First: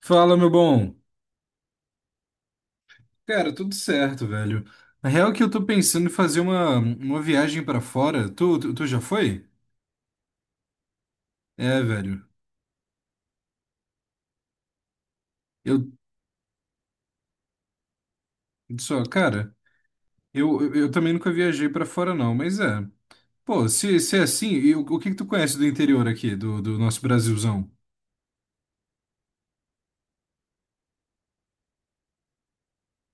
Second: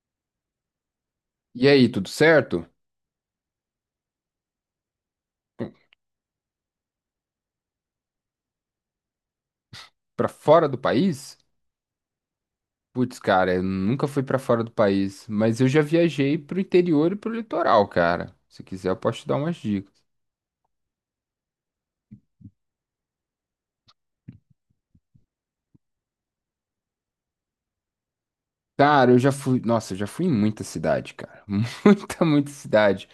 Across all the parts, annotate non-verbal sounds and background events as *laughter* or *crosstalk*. Fala, meu bom. E aí, tudo certo? Cara, tudo certo, velho. Na real é que eu tô pensando em fazer uma viagem pra fora. Tu já foi? Pra fora do país? É, velho. Putz, cara, eu nunca fui pra fora do país, mas eu já Eu viajei pro interior e pro litoral, cara. Se quiser, eu só, posso te dar cara, umas dicas. eu também nunca viajei pra fora não, mas é. Pô, se é assim, e o que que tu conhece do interior aqui, do nosso Brasilzão? Cara, eu já fui. Nossa, eu já fui em muita cidade, cara. *laughs* Muita, muita cidade.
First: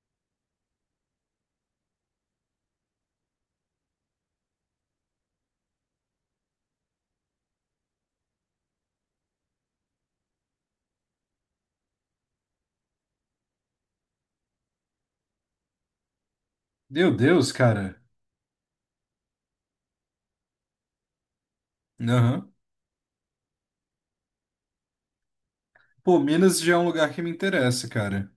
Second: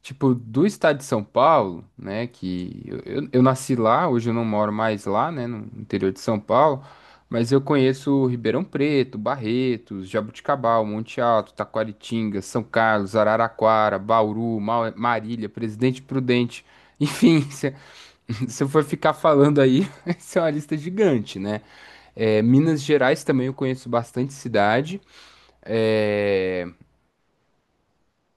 Tipo, do estado de São Paulo, né? Que eu nasci lá, hoje eu não moro mais lá, né? No interior de São Paulo. Mas eu conheço Ribeirão Preto, Barretos, Jabuticabal, Monte Alto, Taquaritinga, São Carlos, Araraquara, Bauru, Marília, Presidente Prudente. Meu Enfim, Deus, *laughs* se, cara. se eu for ficar falando aí, *laughs* isso é uma lista gigante, né? É, Aham. Minas Gerais também eu conheço bastante cidade. Pô, Minas É... já é um lugar que me interessa, cara.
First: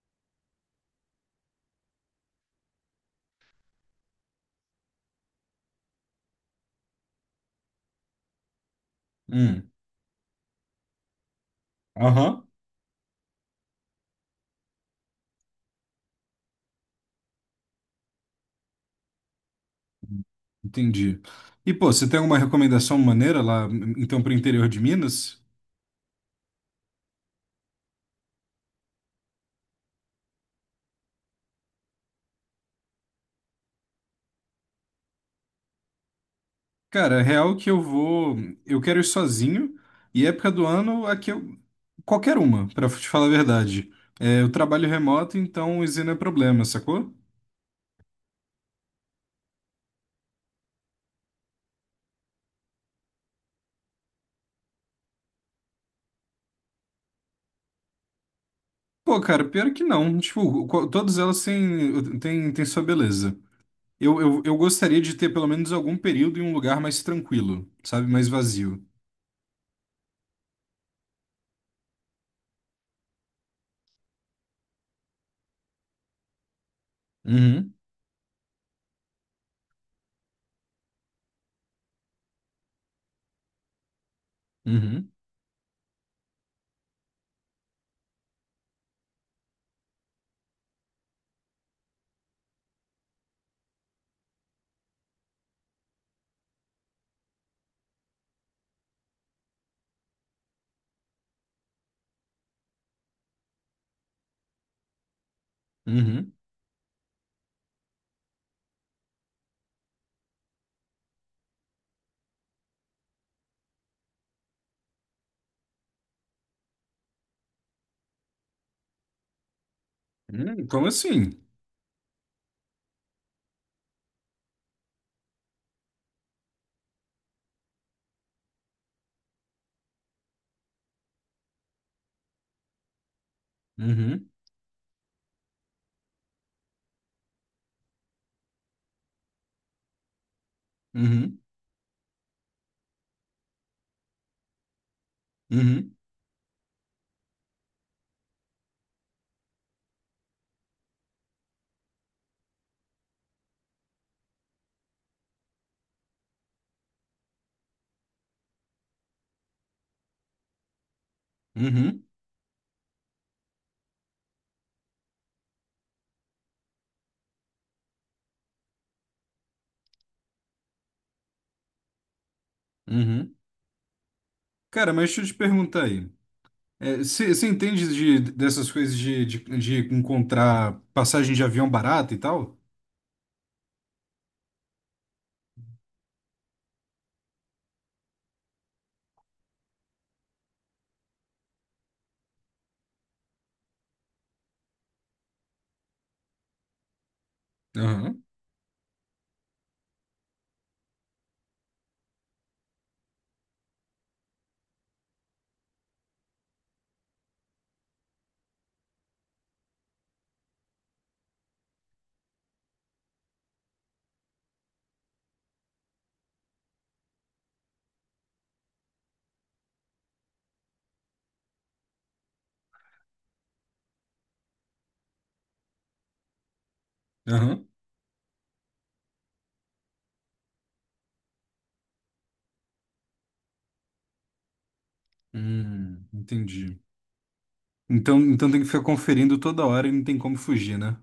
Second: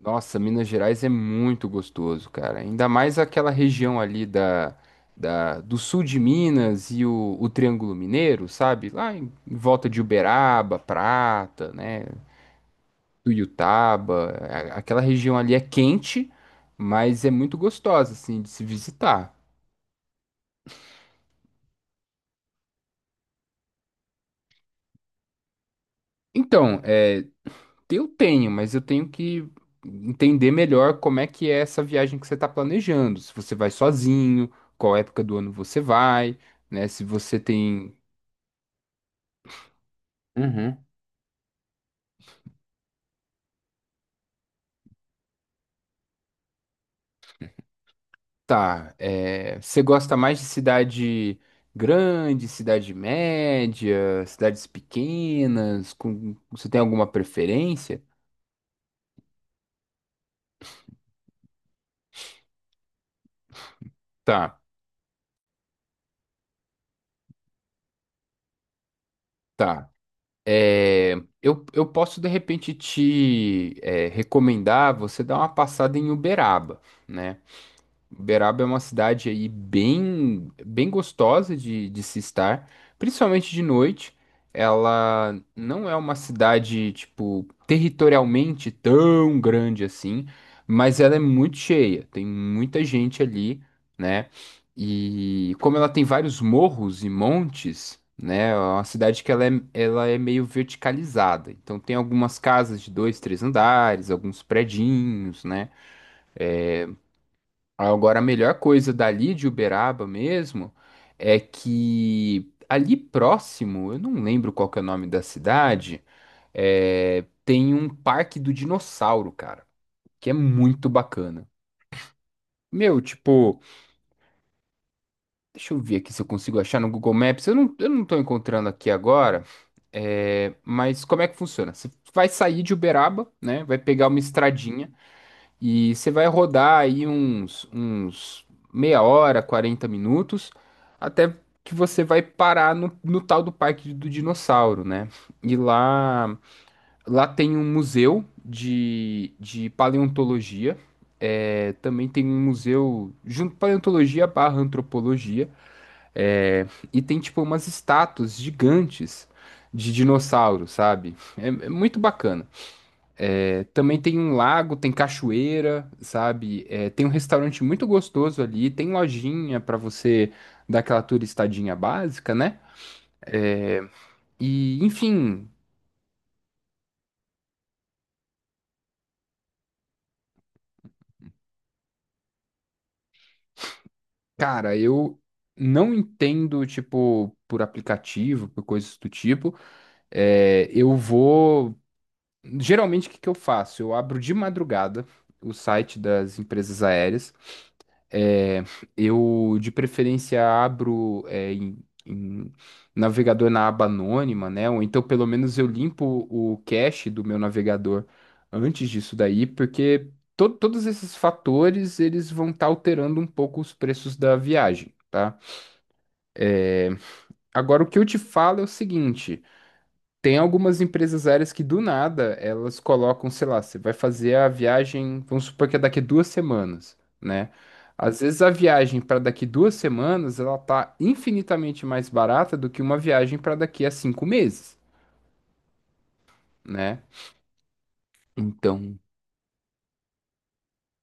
Nossa, Minas Gerais é muito gostoso, cara. Ainda mais aquela região ali do sul de Minas e o Triângulo Mineiro, sabe? Lá em Hum. volta de Uberaba, Prata, né? Aham. Tuiutaba. Aquela região ali é quente, mas é muito gostosa, assim, de se visitar. Entendi. E, pô, você tem alguma recomendação maneira lá, então, pro interior de Minas? Então, é. Eu tenho, mas eu tenho que entender melhor como é que é essa viagem que você está planejando. Se você vai sozinho, qual época do ano você vai, né? Se Cara, você real é que eu tem. vou. Eu quero ir sozinho. E época do Uhum. ano, aqui eu. Qualquer uma, pra te falar a verdade. É, eu trabalho remoto, então isso não é problema, sacou? Tá, é, você gosta mais de cidade grande, cidade média, cidades pequenas? Você tem alguma preferência? Pô, cara, pior que não. Tipo, co- todas elas têm, têm sua beleza. Eu Tá, gostaria de ter pelo menos algum período em um lugar mais tranquilo, sabe? Mais vazio. tá. É, eu posso de repente te recomendar você dar uma passada em Uberaba, né? Uhum, Uberaba é uma cidade aí bem, bem gostosa de se estar, principalmente de noite. uhum, Ela não é uma cidade, tipo, territorialmente tão grande assim, mas ela é muito cheia, tem muita gente ali, né? E como ela tem vários morros e montes, né? É uma cidade que ela é meio verticalizada. Então tem algumas casas de dois, três andares, alguns predinhos, né? uhum. Agora, a melhor coisa dali de Uberaba mesmo é que ali próximo, eu não lembro qual que é o nome da cidade, tem um parque do dinossauro, cara, que é Como muito assim? bacana. Meu, tipo, deixa eu ver aqui se eu consigo achar no Google Maps. Eu não tô encontrando aqui agora, mas como é que funciona? Você vai sair de Uberaba, né? Vai pegar uma Uhum, estradinha. E você vai rodar aí uns meia hora, 40 minutos, até uhum, que você vai parar no tal do Parque do Dinossauro, né? E uhum, lá tem um museu de paleontologia. Também tem um museu junto paleontologia barra antropologia. é, e tem tipo umas estátuas gigantes de dinossauros, sabe? É muito uhum, bacana. É, também tem um lago, tem cachoeira, sabe? É, tem um restaurante muito gostoso ali, tem lojinha para você dar aquela turistadinha básica, né? uhum. É, e, Cara, mas deixa eu te enfim, perguntar aí. É, Você entende de, dessas coisas de, de encontrar passagem de avião barata e tal? cara, eu não entendo, tipo, por aplicativo, por coisas do tipo. É, eu vou. Geralmente, o que que eu faço? Eu abro de madrugada o site das empresas aéreas. Aham, É, eu, de preferência, abro em, navegador na aba anônima, né? Ou então, pelo menos, eu limpo o cache do meu navegador antes disso daí, porque todos esses fatores, eles vão estar alterando um pouco os preços da viagem, tá? Eh, Agora, o que eu te falo é o seguinte. Tem algumas empresas aéreas que do nada elas colocam, sei lá, você vai fazer a viagem, vamos supor que é daqui 2 semanas, né? aham. Às vezes a viagem para daqui 2 semanas ela tá infinitamente mais barata do que uma viagem para daqui a 5 meses, Entendi. né? Então, então tem que ficar Então, conferindo toda hora e não tem como fugir, né?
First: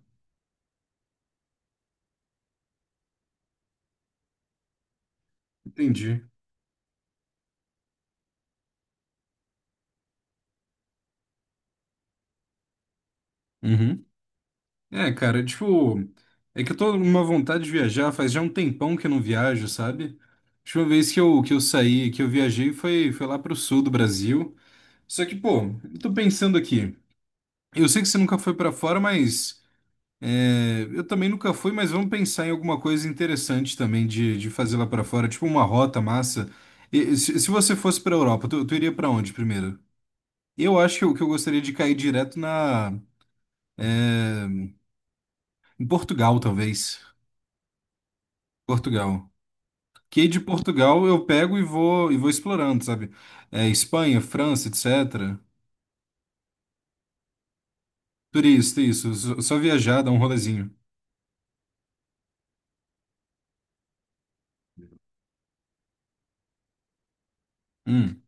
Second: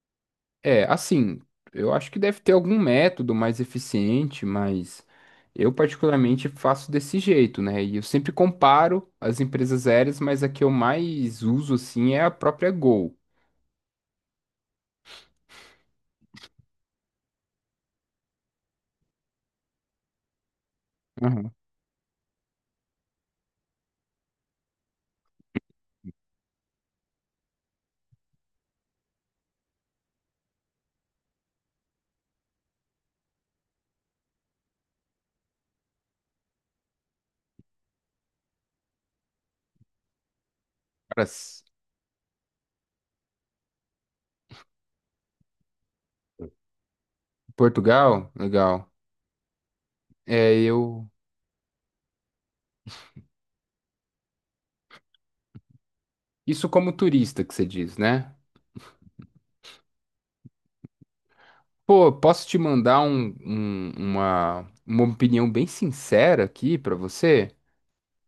é assim, eu acho que deve ter algum método mais eficiente, mas eu Entendi. particularmente faço desse jeito, né? E eu sempre comparo as empresas aéreas, mas a que eu mais uso assim é a própria Gol. Uhum. É, cara, tipo, é que eu tô numa vontade de viajar, faz já um tempão que eu não viajo, sabe? A última vez que eu saí, que eu viajei foi, foi lá pro sul do Brasil. Só que, pô, eu tô pensando aqui. Eu sei que você nunca foi pra fora, mas. É, eu também nunca fui, mas vamos pensar em alguma coisa interessante também de fazer lá pra fora, tipo uma rota massa. E- se você fosse pra Europa, tu iria pra onde primeiro? Eu acho que Cara, eu gostaria de cair direto na em Portugal, talvez. Portugal? Legal. Portugal. Que de É, Portugal eu. eu pego e vou explorando, sabe? É, Espanha, França, etc. Isso como turista que você diz, né? Turista, isso. Só, só viajar, dar um rolezinho. Pô, posso te mandar uma opinião bem sincera aqui pra você? Hum,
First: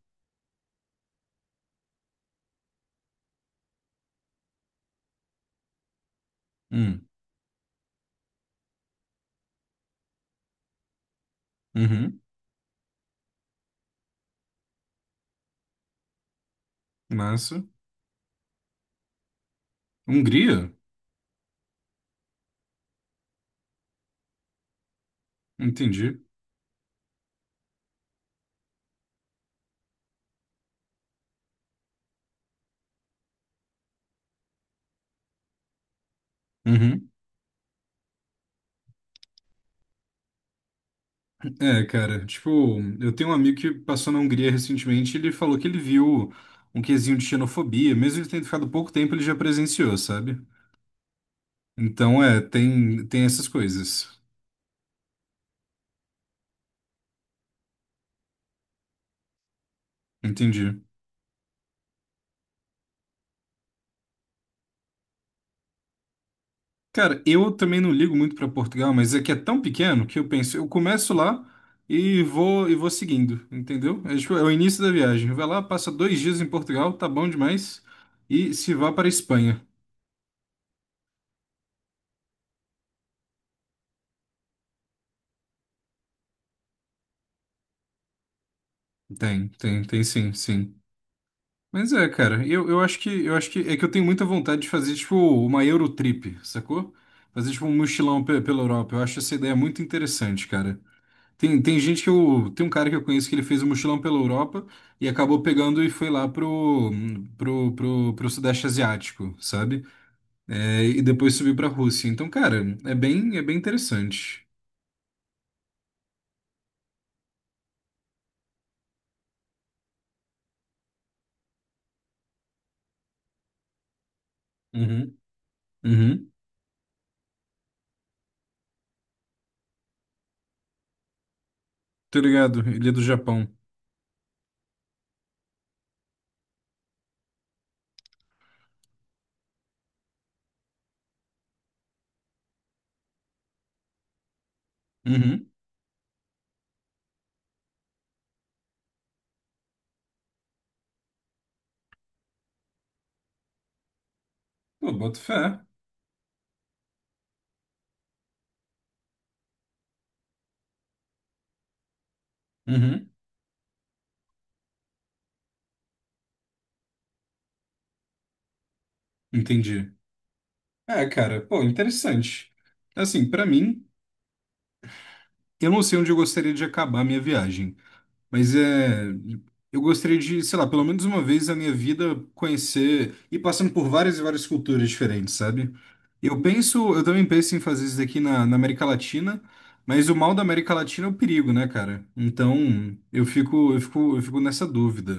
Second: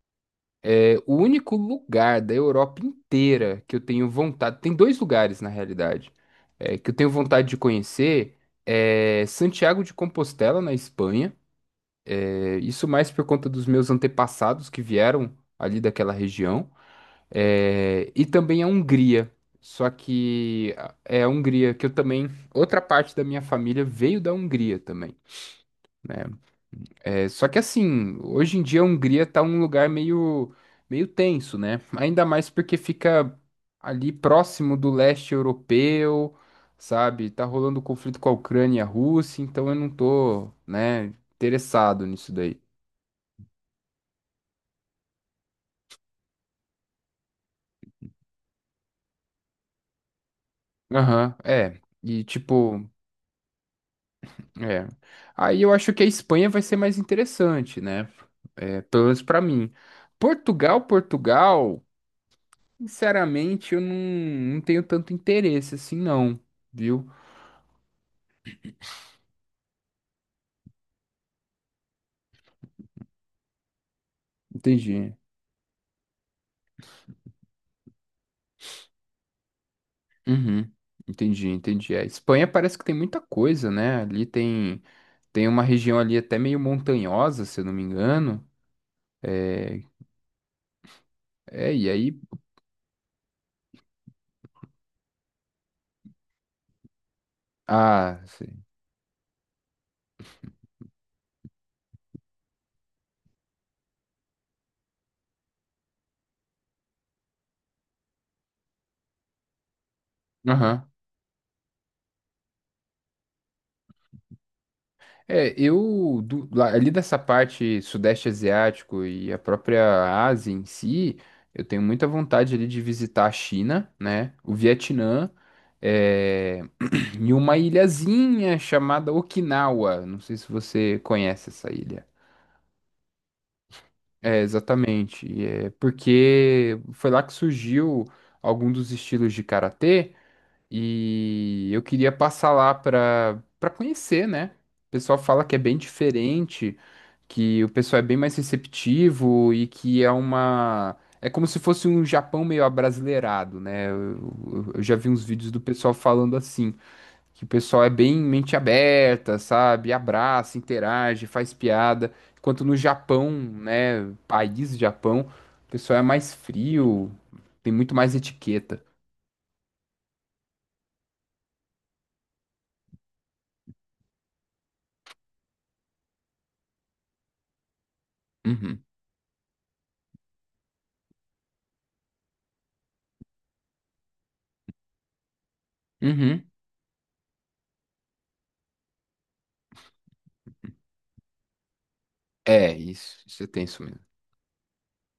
É, o único lugar da Europa inteira que eu tenho vontade. Tem dois lugares, na realidade, que eu hum, tenho vontade de conhecer. É Santiago de Compostela, na Espanha. uhum, É, isso mais por conta dos meus antepassados que vieram ali daquela região. massa. É, e também a Hungria. Só Hungria? que é a Hungria que eu também. Outra parte da minha família veio da Hungria também. Entendi. É, só que assim, hoje em dia a Hungria tá um lugar meio, tenso, né? Ainda mais porque fica ali próximo do leste europeu, Uhum. sabe? Tá rolando conflito com a Ucrânia e a Rússia, então eu não tô, né, É, interessado cara, nisso tipo, daí. eu tenho um amigo que passou na Hungria recentemente e ele falou que ele viu um quesinho de xenofobia, mesmo ele tendo ficado pouco tempo, ele já presenciou, sabe? Aham, é. Então, E é, tipo. tem, tem essas coisas. É. Aí eu acho que a Espanha vai ser mais interessante, né? É, pelo menos pra mim. Entendi. Portugal, Portugal, sinceramente, eu não tenho tanto interesse assim, não, viu? Cara, eu também não ligo muito pra Portugal, mas é que é tão pequeno que eu penso, eu começo lá e vou seguindo, entendeu? É, tipo, é o início da Entendi. viagem. Vai lá, passa 2 dias em Portugal, tá bom demais, e se vá para a Espanha. Uhum. Entendi, entendi. A Espanha parece que tem muita coisa, né? Ali tem uma região ali até meio montanhosa, se eu não me engano. Tem, É, tem sim, sim. é e Mas é, aí. cara, eu, eu acho que é que eu tenho muita vontade de fazer tipo uma Eurotrip, sacou? Fazer tipo um Ah, mochilão pe- pela sim. Europa. Eu acho essa ideia muito interessante, cara. Tem, tem gente que eu tem um cara que eu conheço que ele fez um mochilão pela Europa e acabou pegando e foi lá pro pro Sudeste Asiático, sabe? É, e depois subiu pra Rússia. Então, cara, é bem interessante. Ali dessa parte sudeste asiático e a própria Ásia em si, eu tenho muita vontade ali de visitar a China, né? O Uhum. Vietnã, Uhum. é, *clears throat* e uma ilhazinha chamada Okinawa. Não sei se você conhece essa ilha. Tô ligado, ele é do Japão. É, exatamente. É porque foi lá que surgiu algum dos estilos de karatê. E eu queria passar lá para conhecer, né? O pessoal fala Uhum. que é bem diferente, que o pessoal é bem mais receptivo e que é uma é como se fosse um Japão meio abrasileirado, né? Eu Pô, já vi boto uns vídeos fé. do pessoal falando assim, que o pessoal é bem mente aberta, sabe? Abraça, interage, faz piada, enquanto no Uhum. Japão, né, país Japão, o pessoal é mais frio, tem muito mais etiqueta. Entendi. É, cara, pô, interessante. Assim, pra mim, eu não sei onde eu gostaria de acabar a minha viagem, mas Uhum. é, eu gostaria de, sei lá, pelo menos uma vez na minha vida conhecer e passando por várias e várias culturas diferentes, sabe? Eu Uhum. penso, eu também penso em fazer isso daqui na, na América Latina, mas o mal da América Latina é o perigo, né, cara? É, Então, isso, eu isso é fico, eu tenso mesmo. fico, eu fico nessa dúvida.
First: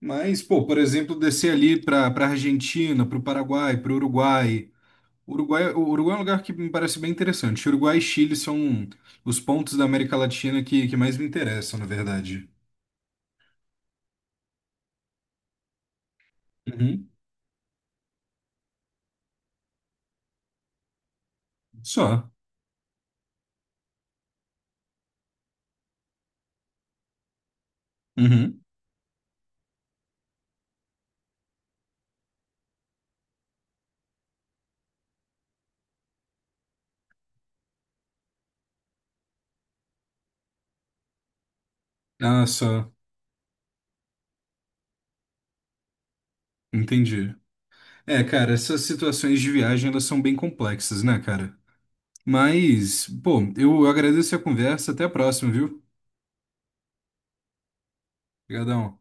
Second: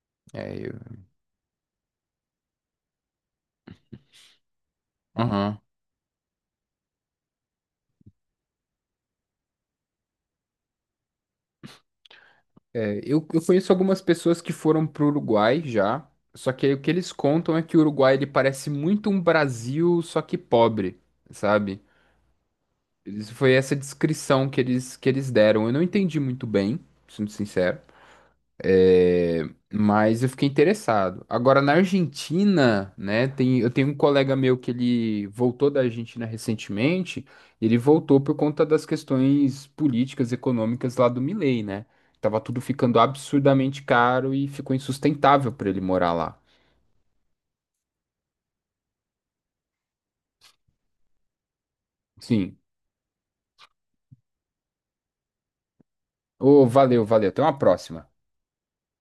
Mas, É, pô, por exemplo, descer ali para Argentina, para o Paraguai, para o Uruguai. Aham. Uruguai, o Uruguai é um lugar que me parece bem interessante. Uruguai e Chile são os pontos da América Latina que mais me interessam, na verdade. É, eu conheço algumas pessoas que foram pro Uruguai já, só que aí o que Uhum. eles contam é que o Uruguai ele parece muito um Brasil, só que pobre, sabe? Só. Foi essa descrição que eles deram. Eu não entendi muito bem, sendo sincero. Uhum. É, mas eu fiquei interessado. Agora, na Argentina, né, eu tenho um colega meu que ele voltou da Argentina recentemente, ele voltou por conta das questões políticas, econômicas lá do Milei, né? Tava Ah, tudo só. ficando absurdamente caro e ficou insustentável para ele morar lá. Entendi. É, cara, essas situações de viagem, elas são bem complexas, né, cara? Sim. Mas, pô, eu agradeço a conversa. Até a próxima, viu? Ô, valeu, valeu. Até uma próxima. Obrigadão.